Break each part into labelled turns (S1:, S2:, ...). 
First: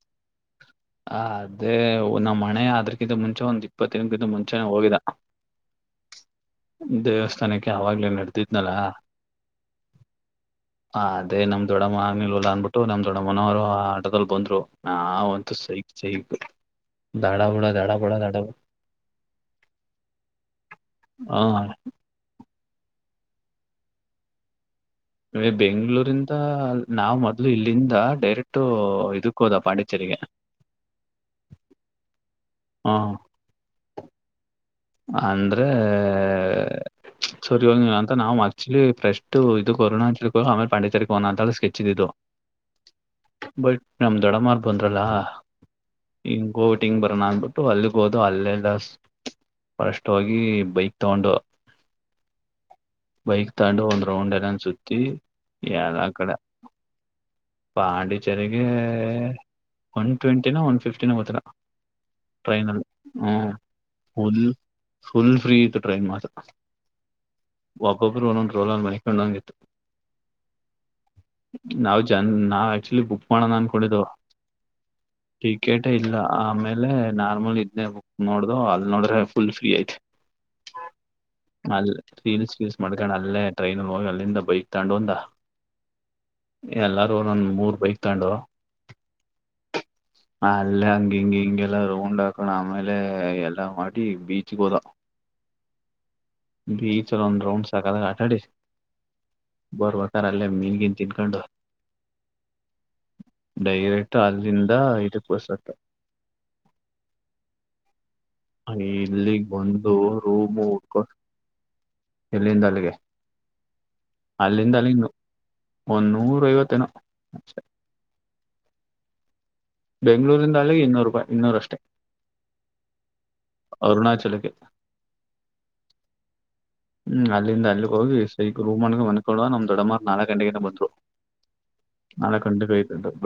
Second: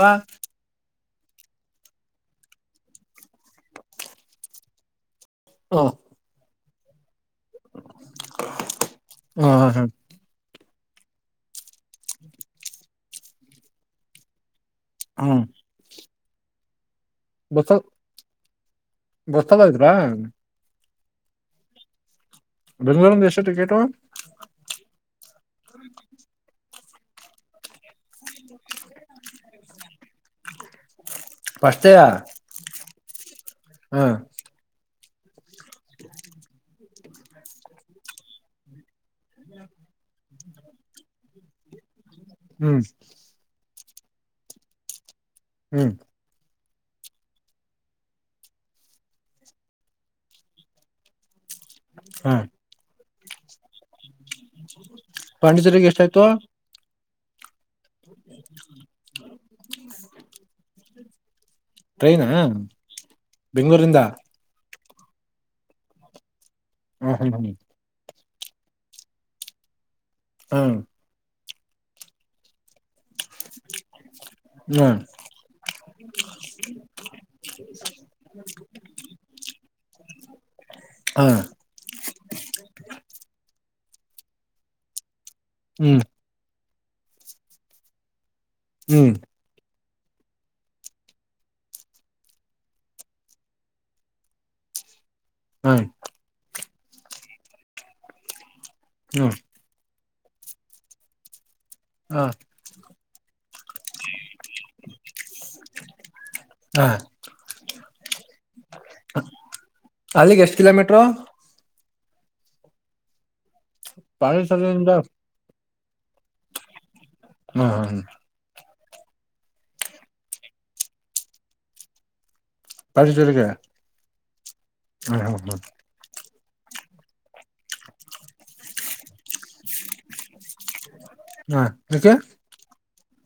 S1: ಹ
S2: ಹ ಅದೇ ನಮ್ಮ್ ಮನೆೆ ಅದ್ರಕಿಂತ ಮುಂಚೆ ಒಂದ್ ಇಪ್ಪತ್ತಿನಕ್ಕಿಂತ ಮುಂಚೆ ಹೋಗಿದ
S1: ಹಾ
S2: ದ ಸ್ನಕ್ಕೆ ಆಾಗ್ಲೇ ನಡೆದಿದ್ನಲ್ಲಾ
S1: ಹ ಹ
S2: ಹ ಅದೇ ನಮ್ ದೊಡಮ್ಮ ಆಗ್ ನಿಲ್ವಲ್ಲ ಅಂದ್ಬಿಟ್ಟು ನಮ್ ದೊಡ್ಡಮ್ಮನವ್ರು ಆಟದಲ್ಲಿ ಬಂದ್ರು ಹಾ ಒಂತ ಸರಿ ಸಬೇಕ
S1: ಗಸಲ್ ಗೊಸಲ್ ಇದ್ರಾ
S2: ಹಾ
S1: ಬೆಂಗಳೂರು ದೇಶ ಕೇಟೋ
S2: ಇ ಬೆಂಗ್ಗಳೂರಿಂದ ನಾವ್ ಮೊದ್ಲು ಇಲ್ಲಿಂದ ಡೈರೆಕ್ಟ ಇದಕ್ೋದ ಪಾಂಡಿಚೇರಿಗೆ
S1: ಪಷ್ಟತೆಯ
S2: ಹಾ ಅಂದ್ರೆ ಸರಿ ಹೋಗಿಲ್ಲ ಅಂತ ನಾವು ಆಕ್ಚುಲಿ ಪ್ರಶ್ ಇ ಇದು ಕೊರೋನಾ ಅ ೇರ್ ಪಂಡಚರ್ೋ ಅಂತ ಸ್ಕೆಚ್ ಇಿದ್ದದು
S1: ಹ್ಮ್
S2: ನಮ ದೊಡಮಾರ್ ಬಂದ್ರಲ್ಲಾ
S1: ಹ್ಮ್
S2: ಗೋಟಿಂಗ್ ಬರೋಣ ಅಂದ್ಬಿಟ್ಟು ಅಲ್ಲಿಗೆ ಹೋದು ಅಲ್ಲೆಲ್ಲ ಬಳಷ್ಟವಾಗಿ ಬೈಕ್ ತಗೊಂಡು
S1: ಹ್ಮ
S2: ಬೈಕ್ ತಾಂಡು ಹೋೊಂಡ ರ್ರೌಂಡ್ ಎಲ್ಲ ಸುುತ್ತಿ
S1: ಪಾಂಡಿಚೇರಿಗೆ
S2: ಯಲ್ಲ ಆ
S1: ಎಷ್ಟಾಯ್ತು
S2: ಕಡೆ ಪಾಂಡಚರ್ರಿಗೆ ಒನ್ ಟ್ವೆಂಟಿನ ಒನ್ ಫಿಫ್ಟಿ ದಿನವತ್ತರ
S1: ಟ್ರೈನಾ ಬೆಂಗಗಳೂರಿಂದ
S2: ಫುಲ್ ಫುಲ್ ಫ್ರೀ ಇಐತ್ತು ಟ್ರೈನ್ ಮಾತ್ರ
S1: ಹ ಹ್ಮ ಹ್ಮ
S2: ಒಬ್ಬೊಬ್ರು ಒನೊಂದು ರೋಲಲ್ಲಿ ಮರಿಿಕೊಂಡಂಗಿತ್ತು
S1: ಹಾ
S2: ನಾವು ಜ ನಾವು ಆಕ್ಚ ಗುಪ್ ಮಾಡಣ ಅನ್ಕೊಂಡಿದ್ದು
S1: ಹ್ಮ್
S2: ಟಿಕೆಟೇ ಇಲ್ಲ ಆಮೇಲೆ ನಾರ್ಮಲ್ ಇದೆ ಬುಕ್ ನೋಡ್ದ ಅಲ್ಲಿ ನೋಡ್ರೆ ಫುಲ್ ಫ್ರೀ ಐತಿ
S1: ಹ್ಮ್ ಹಾ
S2: ಅಲ್ಲಿ ರೀಲ್ಸ್ ಗೀಲ್ಸ್ ಮಾಡ್ಕಂಡ್ ಅಲ್ಲೇ ಅಟ್ ಟ್ರೈನ್ ಗ್ ಹೋಗಿ ಅಲ್ಲಿಂದ ಬೈಕ್ ತಗೊಂಡು ಒಂದ
S1: ಹ್ಮ್
S2: ಎಲ್ಲಾರೂ ಒಂದೊಂದ್ ಮೂರ್ ಬೈಕ್ ತಗೊಂಡು
S1: ಹ್ಮ್
S2: ಅಲ್ ಹಂಗ್ ಹಿಂಗ್ ಹಿಂಗೆಲ್ಲ ರೌಂಡ್ ಹಾಕೊಂಡ್ ಆಮೇಲೆ ಎಲ್ಲಾ ಮಾಡಿ ಬೀಚ್ಗ್ ಹೋದೊ.
S1: ಹ್ಮ್
S2: ಬೀ ಚಲಂದು ರೌಂಡ್ ಸಕತಾಗ್ ಆಟಾಡಿ
S1: ಹ್ಮ್
S2: ನಾನ್ ಅಲ್ಲೇ ಮೀನ್ ಗೀನ್ ತಿನ್ಕೊಂಡು
S1: ಹಾಂ
S2: ಡೈರೆಕ್ಟ್ ಅಲ್ಲಿಂದ ಇದುಕ್ ಬಸ್ ಹದ್ದೋ.
S1: ಹ
S2: ಅಂಗ್ ಇಲ್ಲಿಗ್ ಬಂದು
S1: ಅಲ್ಲಿಗೆ ಎಷ್ಟ್
S2: ರೂಮು
S1: ಕಿಲೋಮೀಟ್ರು
S2: ಹುಡ್ಕೋಷ್ಟ್ ಇಲ್ಲಿಂದ ಅಲ್ಲಿಗೆ
S1: ಬಳ ಸಲ
S2: ಅಲ್ಲಿಂದ
S1: ಇಂದ
S2: ಅಲ್ಲಿಗ್ ಒಂದ್ ನೂರೈವತ್ ಏನೋ
S1: ಹ್ಮ ಹ್ಮ ಹ್ಮ್
S2: ಬೆಂಗಳೂರಿಂದ ಅಲ್ಲಿಗ್ ಇನ್ನೂರ್ ರೂಪಾಯಿ ಇನ್ನೂರಷ್ಟೇ.
S1: ಪಾತ್ರೆ ತೊಳ್ಯಕೆ ಹ ಹ ಹ್ಮ
S2: ಹ್ಮ್ ಅಲ್ಲಿಂದ ಅಲ್ಲಿಗ್ ಹೋಗಿ ಸ್ಟ್ರೈಟ್ ರೂಮ್ ಮಾಡ್ಕೊಂಡ್ ಮನಿಕೊಳವಾಗ್ ನಮ್ ದೊಡಮಾರ್ ನಾಲ್ಕ್ ಗಂಟೆಗೆೇನೊ ಬಂದ್ರು.
S1: ಹಾಂ ಯಾಕೆ?
S2: ನಾಲ್ಕ್ [unintelligible]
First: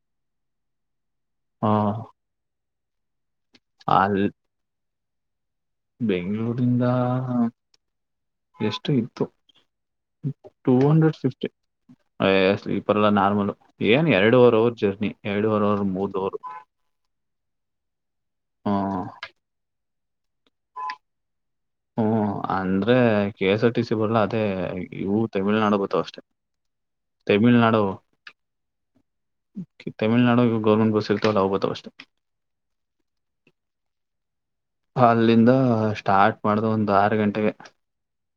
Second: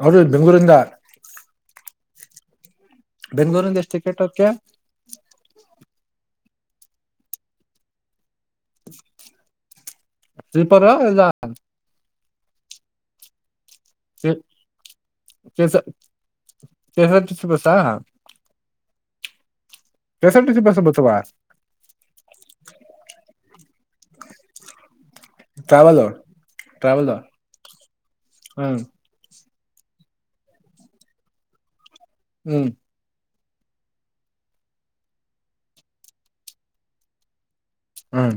S1: ಅವರೆ ಬೆಂಗಳೂರಿಂದ
S2: ಹಾಂ
S1: ಬೆಂಗ್ಳೂರಿಂದ ಎಷ್ಟ್ ಟಿಕೆಟ್ ಅದ್ಕೆ?
S2: ಬೆಂಗ್ಳೂರಿಂದ ಎಷ್ಟು ಇತ್ತು ಟೂ
S1: ಸ್ಲೀಪರ್
S2: ಹಂಡ್ರೆಡ್
S1: ಇಲ್ಲ
S2: ಫಿಫ್ಟಿ. ಅ ಏ ಸ್ವೀಪರ್ ಅಲ್ಲ ನಾರ್ಮಲು ಏನ್
S1: ಕೆ
S2: ಎರಡುವರ್ ಅವರ್ ಜರ್ನಿ ಎರಡುವರ್ ಅವರ್ ಮೂರ್ ಅವರ್
S1: [unintelligible] ಬಸಾ
S2: ಹೂಂ ಹೂಂ
S1: K S R T C ಬಸ ಬತ್ತಾವ?
S2: ಹ್ಮ ಅಂದ್ರೆ K S R T C ಬರಲ್ಲ ಅದೇ ಇವ್ರ ತಮಿಳ್ನಾಡು
S1: ಟ್ರಾವೆಲ್
S2: ಬತ್ತಾವ್ ಅಷ್ಟೆ
S1: ಟ್ರಾವೆಲ್
S2: ತಮಿಳ್ನಾಡು
S1: ಹ್ಮ್
S2: ತಮಿಳ್ನಾಡು ಗೌರ್ಮೆಂಟ್ ಬಸ್ ಇರ್ತವಲ್ಲ ಅವು ಬತ್ತಾವ್ ಅಷ್ಟೆ.
S1: ಹ್ಮ್
S2: ಅಲ್ಲಿಂದ ಸ್ಟಾರ್ಟ್ ಮಾಡ್ದ ಒಂದು ಆರು ಗಂಟೆಗೆ
S1: ಹ್ಮ್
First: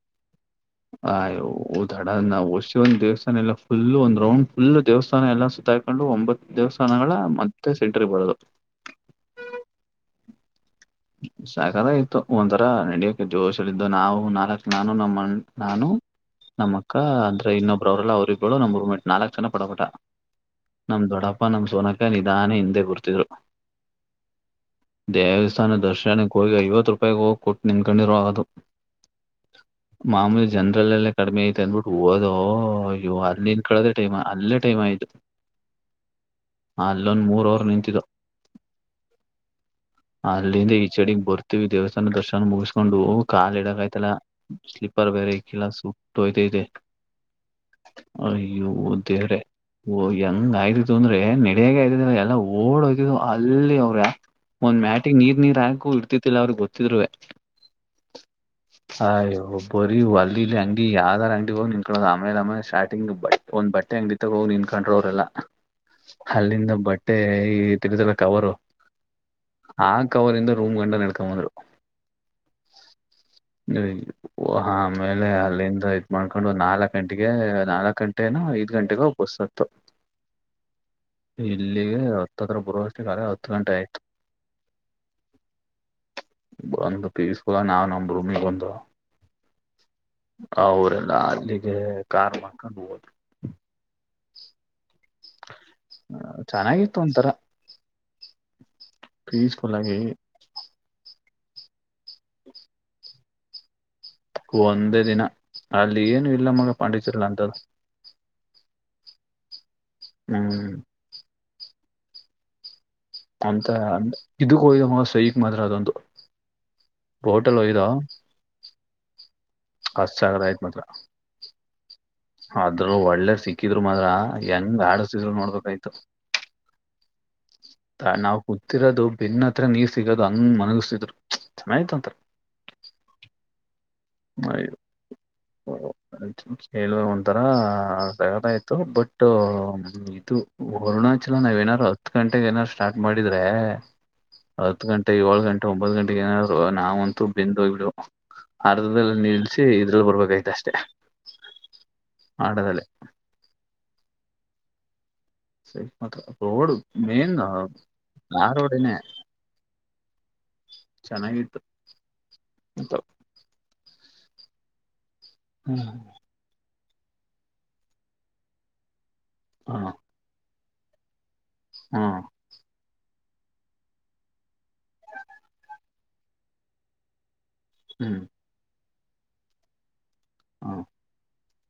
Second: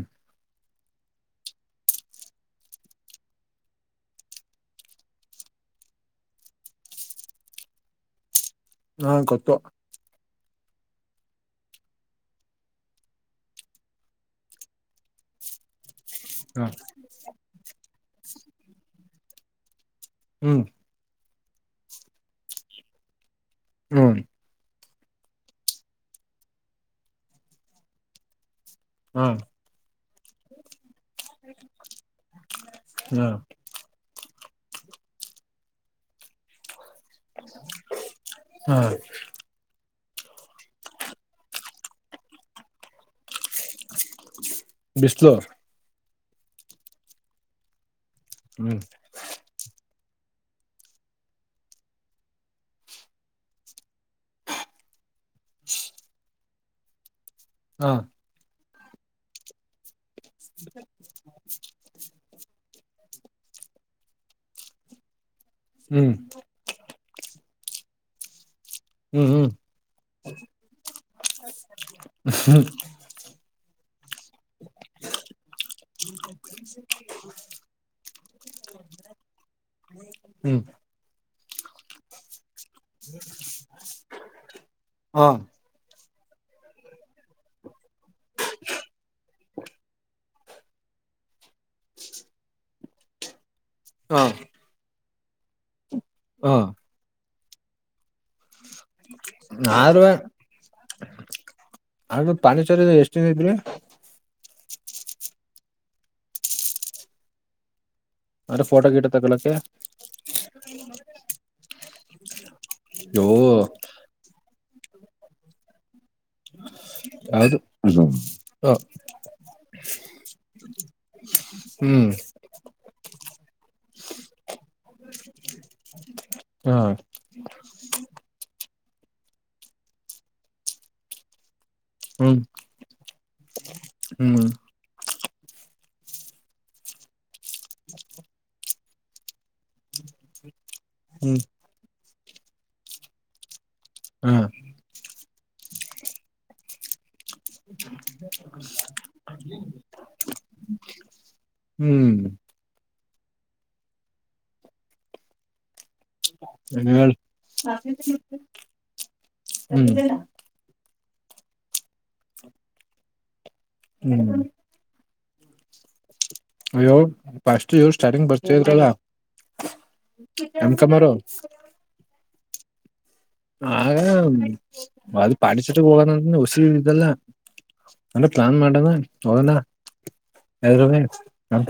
S2: [unintelligible] ನಾವು ವಸಿ ಒಂದ್ ದೇವಸ್ಥಾನ ಎಲ್ಲ ಫುಲ್ ಒಂದ್ ರೌಂಡ್ ಫುಲ್ ದೇವಸ್ಥಾನ ಎಲ್ಲ ಸುತ್ತಾಕೊಂಡು ಒಂಬತ್ತು ದೇವಸ್ಥಾನಗಳ ಮತ್ತೆ ಸೆಂಟ್ರ ಬರದು
S1: ಹಾ ಗೊತ್ತು
S2: ಸಕ್ಕತಾಗಿತ್ತು ಒಂಥರ ನಡಿಯಕ್ಕೆ ಜೋಶಗಳಿದ್ದು ನಾವು ನಾಲ್ಕ ನಾನು ನಮ್ಮ ನಾನು
S1: ಹ್ಮ್
S2: ನಮ್ಮಕ್ಕ ಅಂದ್ರೆ ಇನ್ನೊಬ್ ಅವ್ರಲ್ಲ ಅವ್ರಿಗೆಬ್ಳ ನಮ ನಾಲ್ಕ್ ಜನ ಪಡಬಟ
S1: ಹ್ಮ್
S2: ನಮ ದೊಡ ಅಪ್ಪಾ ನಮ್ ಸೋನಕಲ ನಿಧಾನೆ ಹಿಂದೆ ಬರ್ತಿದ್ರು
S1: ಹ್ಮ್
S2: [unintelligible] ಸನಾ ದರ್ಶನಕ್ಕೆ ಹೋಗಿ ಐವತ್ತು ರೂಪಾಯಿಗೆ ಹೋಗಿ ಕೊಟ್ಟು ನಿನ್ಕೊಂಡಿರೋ ಅದು.
S1: ಹಾ.
S2: ಮಾಮೂಲಿ ಜನರಲ್ ಎಲೆ. ಕಡಿಮೆ ಐತೆ ಅಂದ್ಬಿಟ್ಟು ಹಓದೋ ಇ
S1: ಹ್ಮ್
S2: ಅದನ್ ಕಳದ್ರ. ಟೈಮ ನಲ್ಲ ಟೈಮ ಆಯು. ಅಲ್ಲೊನ್ ಮೂರ ಓವರ್ ನಿಂತಿದು.
S1: ಹಾ
S2: ಅಲ್ಲಿಂದ ಈ ಚಡಿಗೆಗ್ ಬರ್ತೀವಿ ದೇವಸ್ಥಾನ ದರ್ಶನ ಮುಗಿಸಕೊಂಡು. ಕಾಲ್ ಇದಕೆಯ್ತಿಲ್ಲ ಸ್ಲಿಪರ್
S1: ಬಿಸ್ಲು
S2: ಬರೇ ಇ ಕೆಲಸು ತೋಯತೇತೆ. ಅಯ್ಯೋ
S1: ಹ್ಮ್
S2: ದೇವರೇ. ಓ ಹೆಂಗ ಅಯ್ತಿತು ಅಂದ್ರೆ ನಡಗೆ ಆಯ್ದಿದಲ್ಲ ಎಲ್ಲ ಓಡ್ ಹೋಗಿದ್ ಅಲ್ಲಿ ಅವ್ರ ಒಂದ್ ಮ್ಯಾಚ್ ನೀರ್ ನೀರರಾಕು ಇಡ್ತಿತಿಲ್ಲ ಅವ್ರಿಗೆ ಗೊತ್ತಿದ್ರುವೆ.
S1: ಹ್ಮ
S2: ಆಯೋ ಬರಿ ಅಲ್ಲಿ ಇಲ್ಲಿ ಅಂಗಡಿ ಯಾವಾರ ಅಂಗಡಿ ನಿಂಟ್ಕಳ ಆಮೇಲೆ ಆಮೇ ಸ್ಟಾರ್ಟಿಂಗ್ ಬ ಒಂದ್ ಬಟ್ಟೆ ಅಂಗಿ ತೋಗ್ ನಿನ್ ಕೊಂಡ್ರೋ ಅವರೆಲ್ಲ.
S1: ಹ್ಮ್
S2: ಅಲ್ಲಿಂದ ಬಟ್ಟೆ ಮತ್ತೆ ಈ ತಿಗುದಲ್ಲ ಕವರು.
S1: ಹ್ಮ್ ಹ್ಮ್
S2: ಆ ಕವರಿ ಇಂದ ರೂಮ್ ಗಂಡ ನಡ್ಕೊಂಡ್ ಬಂದ್ರು. ಓಹ ಹಾ ಆಮೇಲೆ ಅಲ್ಲಿಂದ ಇದ್ ಮಾಡ್ಕೊಂಡು ಒಂದ್ ನಾಲ್ಕ್ ಗಂಟೆಗೆ ನಾಲ್ಕ ಗಂಟೆ ಐದು ಗಂಟೆಗೆ ಬಸ್ ಹತ್ತೋ
S1: ಹ್ಮ್.
S2: ಇಲ್ಲಿಗೆ ಹತ್ರತ್ರ ಬರುವಷ್ಟ ಅಲೆ ಹತ್ತು ಗಂಟೆ ಆಯ್ತು.
S1: ಹಾ
S2: ಬಂದು ಪೀಸ್ಫುಲಾಗ್ ನಾನು ರೂಮಿಗ್ ಬಂದ್ವು. ಅವರೆಲ್ಲ ಅಲ್ಲಿಗೆ ಕಾರ್ ಮಾಡ್ಕೊಂಡು ಹೋದ್ರು.
S1: ಹಾಂ.
S2: [inaudible] ಹ ಚೆನ್ನಾಗಿತ್ತು ಒಂತರ. ಪೀಸ್ಫುಲ್ಲಾಗಿ.
S1: ಆದ್ರೂ ಹನುಮು ಪಾಂಡಿಚೇರಿಲಿ ಎಷ್ಟು. ಚ ಇದ್ರಿ.
S2: ಒಂದೇ ದಿನ ಅಲ್ಲಿ ಏನು ಇಲ್ಲ ಮಗ ಪಾಂಡಿಚೇರಿಲಿ ಅಂತದ್ದು.
S1: ಅಂದ್ರೆ ಫೋಟೋ ಗೀಟ ತಗೊಳಕ್ಕೆ.
S2: ಹ್ಮ್
S1: ಯೋ
S2: ಅಂತ ಅಂದ. ಇದಕ್ ಹೋಗಿದ್ದೊ ಮಗ ಸೈಕ್ ಮಾತ್ರ ಅದೊಂದು.
S1: ಹೌದು ಅದು. ಹಾ
S2: ಅದ್ ಸಕ್ಕತ್ತಾಗಿ ಇತ್ತು ಮಾತ್ರ.
S1: ಹ್ಮ್
S2: ಅದ್ರಲ್ಲಿ ಒಳ್ಳೆ ಸಿಕ್ಕಿದ್ರು ಮಾತ್ರ. ಹೆಂಗ್ ಆಡಸಿದ್ರು ನೋಡ್ಬೇಕಾಯ್ತು.
S1: ಹಾ
S2: ತ ನಾವು ಕೂ ತ್ತರೋದು ಬೆನ್ ಹತ್ರ ನೀರ್ ಸಿಗೋದು ಅಂಗ ಮನಗಸ್ಸಿದ್ರು. ಚೆನ್ನಾಗಿತ್ತು ಒಂತರ.
S1: ಹ್ಮ್ ಹ್ಮ್
S2: ಹೊ ರೈಲ್ವೆ ಒಂಥರ ಸಕತ್ತಾಗಿತ್ತು ಬಟ್ಟು ಇದು. ಅರುಣಾಚಲ
S1: ಹ್ಮ್
S2: ನಾವ್ ಏನಾದ್ರೂ ಅ ಹತ್ತು ಗಂಟೆಗೆ ಏನಾದರು ಸ್ಟಾರ್ಟ್ ಮಾಡಿದ್ರೆ
S1: ಹಾ
S2: ಹತ್ತು ಗಂಟೆ ಏಳ ಗಂಟೆ ಒಂಬತ್ತು ಗಂಟೆಗೆ ಏನಾದರು ನಾವಂತೂ ಬೆಂದು ಹೋಗ್ಬಿಡು ಅ ಅರ್ಧದಲ್ಲೇ ನಿಲ್ಸಿ ಇದ್ರಲ್ಲಿ ಬರ್ಬೇಕೈತ ಅಷ್ಟೇ
S1: ಹ್ಮ್
S2: ಆಟದಲ್ಲಿ. ಸೈಕ್ ಮತ್ರ ರೋಡ್
S1: ಹೇಳ್
S2: ಮೇನ್ ಆ ರೋಡೆನೆ
S1: ಹ್ಮ್
S2: ಚೆನ್ನಾಗಿತ್ತು ಒಂತರ.
S1: ಹ್ಮ್
S2: ಹ್ಮ್
S1: ಅಯ್ಯೋ ಫಸ್ಟ್ ಇವ್ರು ಸ್ಟಾರ್ಟಿಂಗ್ ಬರ್ತಾ ಇದ್ರಲ್ಲ. ಎಮ್ ಕಮಾರು.
S2: ಹು
S1: ಆಗ ಅದು ಪಾಂಡಿಚೇರಿಗೆ ಹೋಗಣಂತ ವಸಿ ಇದ್ದಲ್ಲ.
S2: ಹ್ಮ್
S1: ಅಂದ್ರೆ ಪ್ಲಾನ್ ಮಾಡಣ. ಹೋಗನ.
S2: ಹ್ಮ್
S1: ಯಾರೋ ನೀ ಅಂತ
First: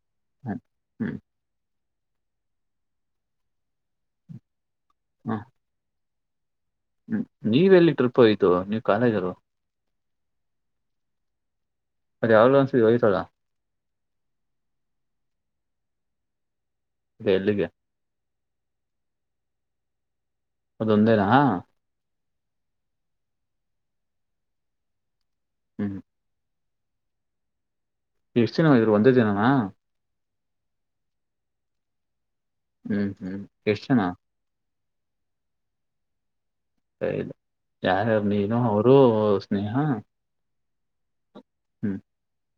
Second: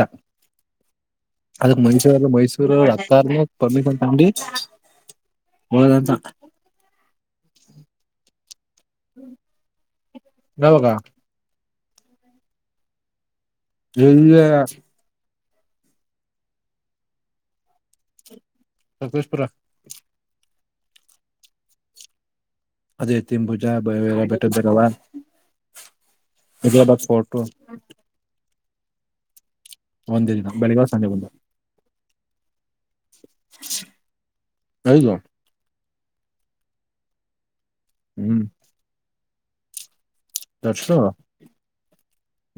S2: ಹ್ಮ್
S1: ಅದಕ್ಕೆ ಮೈಸೂರಲ್ಲ ಮೈಸೂರ ಅತ್ತಾರ [unintelligible]
S2: ಹ್ಮ್
S1: ಹೌದ [unintelligible]
S2: ನೀವೆಲ್ಲಿ ಟ್ರಿಪ್ ಹಯ್ತು ನೀ ಖಾಲಿಗಿದೆ
S1: ಯಾವಾಗ
S2: [unintelligible]
S1: ಎಲ್ಲಿ
S2: ಎಲ್ಲಿಗೆ
S1: ಸಕಲೇಶಪುರ
S2: ಅದೊಂದೇನಾ ಹ
S1: ಅದೇ ತಿಂಬುಜ ಬಯ ಬೆಟ್ಟ್ದವಾ
S2: ಹ್ಮ್
S1: ದಿಯಾಬಾದ ಫೋಟೋ
S2: ಎಷ್ಟು ದಿನ ಹೋಗಿದ್ರಿ ಒಂದೇ ದಿನಾನ
S1: ಒಂದೇ ದಿನ ಬೆಳಿಗ್ಗೆ ಸಂಜೆ ಬಂದು
S2: ಹ್ಮ್ ಹ್ಮ್ ಎಷ್ಟ ಜನ
S1: ಐದು
S2: ಐದು ಯಾರ ಯಾರು ನೀನು ಅವರು ಸ್ನೇಹಾ
S1: ತರ್ಸು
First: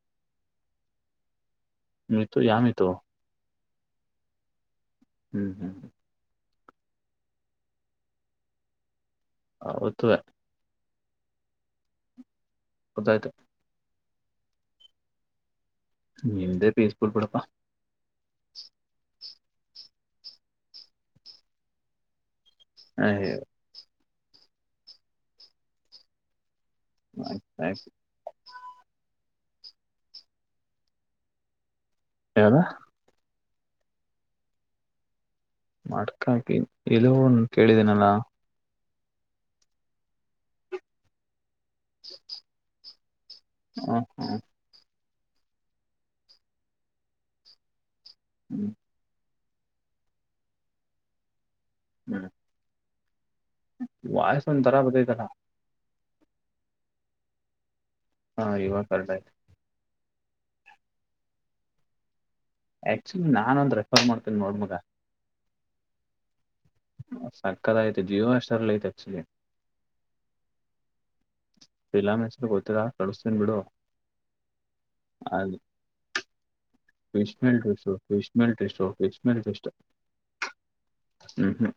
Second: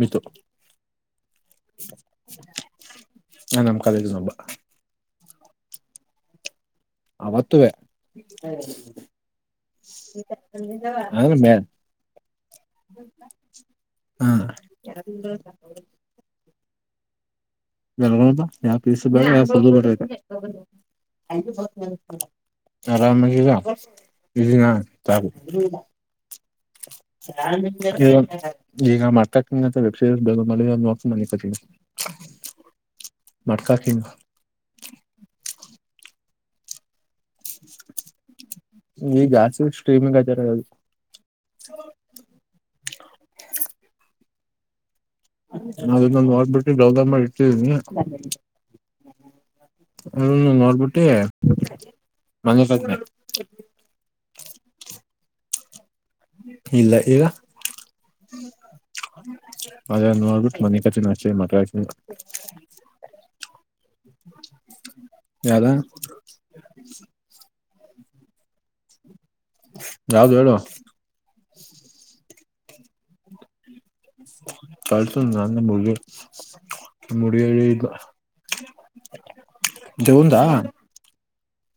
S1: ಮಿತು
S2: ಮಿತು ಯಾವ್ ಮಿತು
S1: ಹ್ಮ್ ನಮ್ ಕಾಲೇಜ್ ಇಂದಾ
S2: ಹ್ಮ್ ಹ್ಮ್ ಹ್ಮ
S1: ಆವತ್ತುವೇ [unintelligible]
S2: ಅವತ್ತುವೆ
S1: ಊಟಕ್ಕ ಬನ್ನಿ ಎನ್ ಮೇ
S2: ಗೊತ್ತಾಯ್ತು
S1: [inaudible] ಹ್ಮ
S2: ಪೇಸ್ಪುರ್ ಪಡಪ್ಪಾ
S1: [inaudible] [inaudible] ಆರಾಮ ಅದೆಲ್ಲಾ [inaudible] [unintelligible] ಹ ಈಗ [unintelligible] ವೆಬ್ಸೆರಿಸ್ ಡೌನ್ಲೋಡ್ ಮಾಡಿದೀನಿ ನೋಡ್ತೀನಿ ಮನಿಕತಿನಿ.
S2: ಯಾವ್ದ.
S1: ಮಡ್ಕಾ ಕಿಂಗ್.
S2: ಮಡ್ಕಾ ಕಿಂಗ್ ಎಲ್ಲೋ ಕೇಳಿದೀನಲ್ಲ.
S1: ಈಗ ಜಾಸ್ತಿ ಸ್ಟ್ರೀಮಿಂಗ್ ಆಯ್ತ ಇರೋದೆ ಅದು.
S2: ಹ ಹ
S1: ಚೆನಗಿದ್ಯ ನೋಡ್ಬಿಟ್ಟಿ ಡೌನ್ಲೋಡ್ ಮಾಡಿ ಇಟ್ಟಿದೀನಿ. [unintelligible]
S2: ಹ್ಮ್
S1: ಹ್ಮ್ ನೋಡ್ಬಿಟ್ಟಿ.
S2: ಹ್ಮ್
S1: ಮನಿಕತಿನಿ.
S2: ವಾಯ್ಸ್ ವಂಥರ ಬತ್ತೆತೈಲ.
S1: ಇಲ್ಲ ಈಗ.
S2: ಹ ಇವಾಗ ಕರೆಕ್ಟ್ ಆಯ್ತು
S1: ಅದೇ ನೋಡ್ಬಿಟ್ ಮನಿಕತಿನಿ ಅಷ್ಟೆ ಮಟ್ಕಾ ಕಿಂಗ್.
S2: ಆಕ್ಚುಲಿ ನಾನೊಂದ್ ರೆಫರ್ ಮಾಡ್ತೀನಿ
S1: ಯಾವ್ದ.
S2: [unintelligible] ಸಕತ್ತಾಗಿದೆ ಐತೆ ಜಿಯೋ ಹಾಟ್ಸ್ಟಾರ್ ಐತೆ ಅಕ್ಚಲಿ.
S1: ಯಾವ್ದ ಹೇಳು.
S2: ಫಿಲಂ ಹೆಸ್ರು. ಗೊತ್ತಿಲ್ಲ. ಕಳಿಸ್ತೀನಿ ಬಿಡು
S1: ಕಲ್ಸು ನಾನು
S2: ಅದು
S1: ನಮ್ ಹುಡ್ಗಿ ನಮ್
S2: ಫಿಶ್
S1: ಹುಡ್ಗಿ
S2: ಮೇಲ್
S1: ಹೇಳಿದ್ಲು
S2: dish fish mail dish fish mail dish
S1: ದೆವ್ವುಂದ.
S2: ಹ್ಮ್ ಹ್ಮ್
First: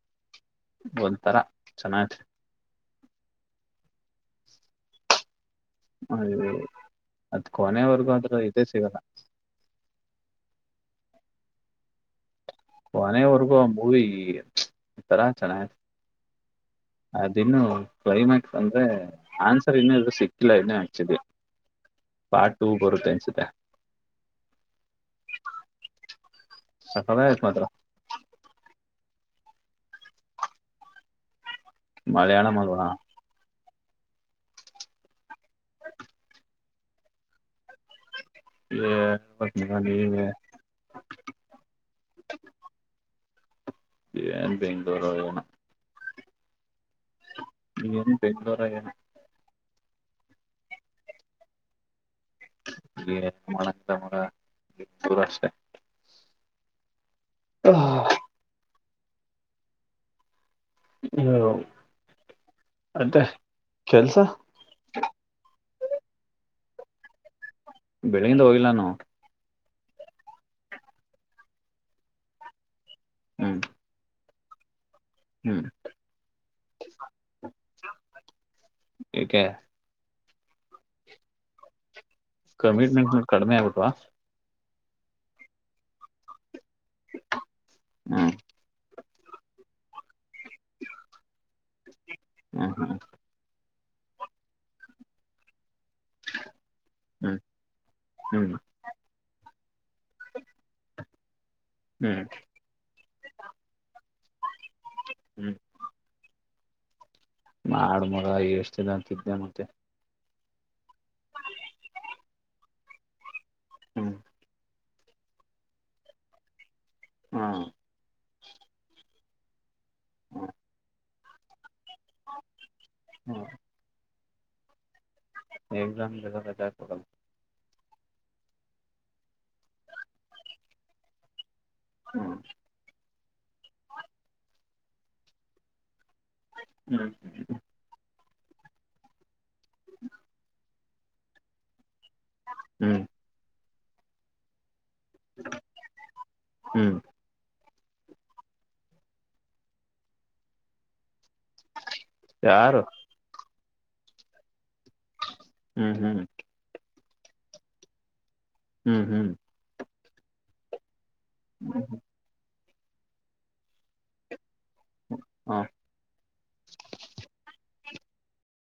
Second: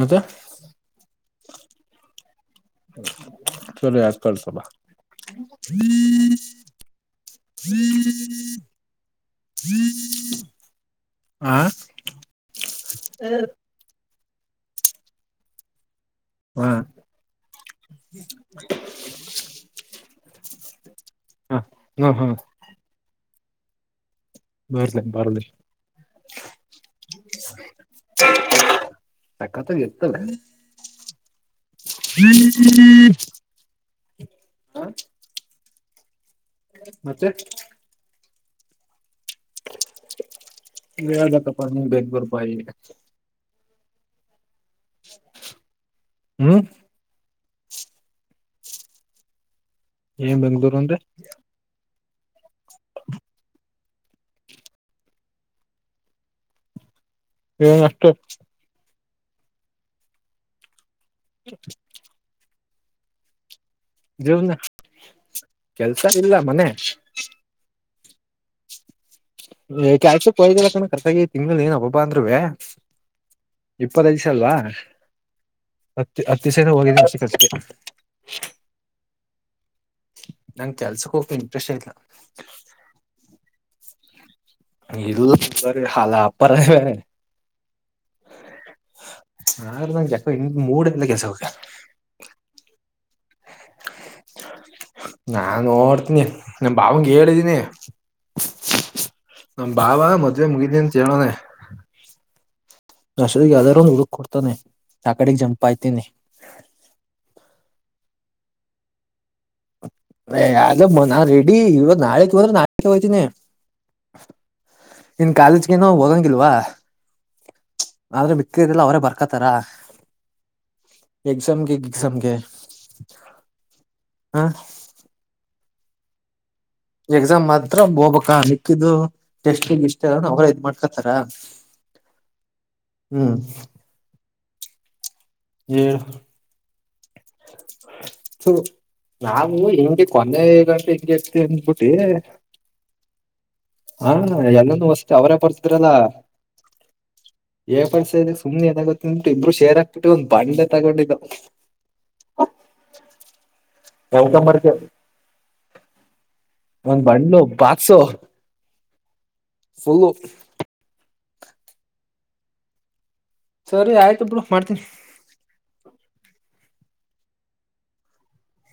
S1: ಮತ್ತೆ.
S2: ಒಂತರ ಚೆನಾಗಿದೆ.
S1: ಕಳ್ಸಪ.
S2: ಹೆ ಅದ್ ಕೊನೆಯವರೆಗು ಅದ್ರ್ ಇದೆ ಸಿಗಲ್ಲ.
S1: ಆ
S2: ಕೊನೆವರೆಗೂ ಆ ಮೂವಿ. ವಂಥರ ಚೆನ್ನಾಗಿದೆ.
S1: ಹಾ
S2: ಅದಿನ್ನು ಕ್ಲೈಮ್ಯಾಕ್ಸ್ ಅಂದ್ರೆ ಆನ್ಸರ್ ಇನ್ನಾದ್ರು ಸಿಕ್ಕಿಲ್ಲ ಇನ್ನ ಆಕ್ಚುಲಿ
S1: ಹ ಹಾ ಹಾ
S2: ಪಾರ್ಟ್ ಟೂ ಬರುತ್ತೆ ಸುತೆ.
S1: ಬರ್ಲಿ ಬರ್ಲಿ.
S2: ಸಕ್ಕತ್ತಾಗಿದೆ ಮಾತ್ರ.
S1: ಸಕ್ಕತ್ತಾಗಿ ಇರ್ತವೆ. [inaudible]
S2: ಮಲಯಾಳಂ ಅಲ್ವಾ
S1: ಹಾ ಮತ್ತೆ
S2: ಹ
S1: ಮದತ್ತಪ್ಪ ನೀ ಬೆದಪೂರಪಾಯ
S2: ಹನ್ ಬೆಂ್ೂರಏನ
S1: ಹ್ಮ್
S2: ನೀಏನು ಬೆಂ್ಳೂರ
S1: ಏನ್ ಬೆಂಗ್ಳೂರು ಅಂದೆ
S2: ಇ ಮ ತ ಮ ತೂರಷ್ಟೆ
S1: ಏನು ಅಷ್ಟ
S2: ಹ್ಮ ಅದೇ
S1: ಜೀವನ ಕೆಲ್ಸ ಇಲ್ಲ ಮನೆ
S2: ಬೆಳಿಗಿಂದ ಹೋಗಿಲ್ಲ ನಾ
S1: ಕ್ಯಾಸಕ್ ಹಯಿಲ್ಲಾಕ ಕರ್ಸಾಗಿ ತಿಂ್ಗಳು ನೀಏನ ಹಬ್ಬಬ್ಬ ಅಂದ್ೂೆ
S2: ಹ್ಮ್
S1: ಇಪ್ಪದ ಅಲ್ವಾ
S2: ಹ್ಮ್
S1: ಅ ದಿಸೆ ಹೋಗಿದ್ದಾ
S2: ಏಕೆ
S1: ನಂ ಕೆಲ್ಸಕ್ ಹೋಗಕ ಇಂಟ್ರೆಸ್ಟ್ ಯಲ್ಲ
S2: ಕಮಿಟ್ಮೆಂಟ್ ಕಡಿಮೆ ಆಗ್ಬಿಟ್ವಾ
S1: ದು ಚಚ ಹಲಪ ಪವ
S2: ಹ್ಮ್
S1: ಆ ನಂ ಕೆಸ ಇಿಂದ ಮೂಡಲ್ಲ ಕೆಸ ಹಬೇಕ
S2: ಹ್ಮ್ ಹ್ಮ್
S1: ನಾಾನು ನೋಡ್ ಹತ್ನಿ ನಮ ಭಾವಂಗ ಹೇಳಿದೀನಿ
S2: ಹ್ಮ್ ಹ್ಮ್
S1: ನಮ್ಮ ಭಾವ ಮಜೆ ಮುಗಿದಿದ್ದಂತ ಚನೋ
S2: ಹ್ಮ್
S1: ರಷ್ಟ ಯದಾರರ ಒಂದು ಹುಡುಕ್ ಕೊತಾನೆ ಆ ಕಡೆಗೆ ಜಂಪ್ ಆಯತೀನಿ
S2: ನ ಆಡ್ಮಗ ಎಷ್ಟ ಅಂತಿದ್ದೆ ಮತ್ತೆ
S1: ಅ ನಾನ್ ರೆಡಿ ಇವಾಗತ್ತು ನಾಳೆಕ್ ಬಂದ್ರೆ ನಾಳ ಹೋಗ್ತೀನಿ
S2: ಹ್ಮ್
S1: ಇನ್ ಕಾಲೇಜ್ ಏನೋ ಹೋಗಂಗಲ್ವಾ
S2: ಹಾ
S1: ಆದ್ರೆ ಮಿಕ್ಕಲ್ಲ ಅವರೇ ಬರ್ತಾರೆ ಕತರ
S2: ಹ್ಮ
S1: ಎಕ್ಸಾಮಗೆ ಸಮಗೆ
S2: ಹ್ಮ್
S1: ಹಾ
S2: ನಮ ರ [unintelligible]
S1: ಎಕ್ಸಾಮ್ ಮಾತ್ರ ಹೋಗ್ಬ ನಿಕ್ಕಿದು ಟೆಸ್ಟ್ ಇಷ್ಟ ಅ ಅವ್ರ ಇದ್ ಮಾಡ್ಕೊತಾರ
S2: ಹ್ಮ
S1: ಹ್ಮ್ ಹ
S2: ಹ್ಮ್
S1: ನಾ ಹ ಇಮಿ ಕೊನೆಗ ಅಬಟ್ಟು ಬ
S2: ಹ್ಮ್
S1: ಹಾ ಎಲ್ಲೊಂದು ವಸ್ತ ಅವರೇ ಬರ್ತರಲ್ಲ
S2: ಹ್ಮ್
S1: ಏ ಪಡ್ಸ್ರ ಸುಮನೆ ಏನಾಗುತ್ತೆ ಅನ್ಬಿಟ್ಟು ಇಬ್ಬರು ಶೇ ಹಾಕ್ಬಿಟ್ಟು ಬಂಡೆ ತಗೊಂಡಿದ
S2: ಯಾರು
S1: ಯವುಕ ಮರ್ಕ
S2: ಹ್ಮ್ ಹ್ಮ್
S1: ಒಂದ್ ಬಂಡಲುು ಬತ್ಸು
S2: ಹ್ಮ್ ಹ್ಮ್
S1: ಫುಲ್ಲು
S2: ಹ್ಮ್
S1: ಸರಿ ಆಯ್ತು ಬಿಡು ಮಾಡ್ತೀನಿ
S2: ಹಾ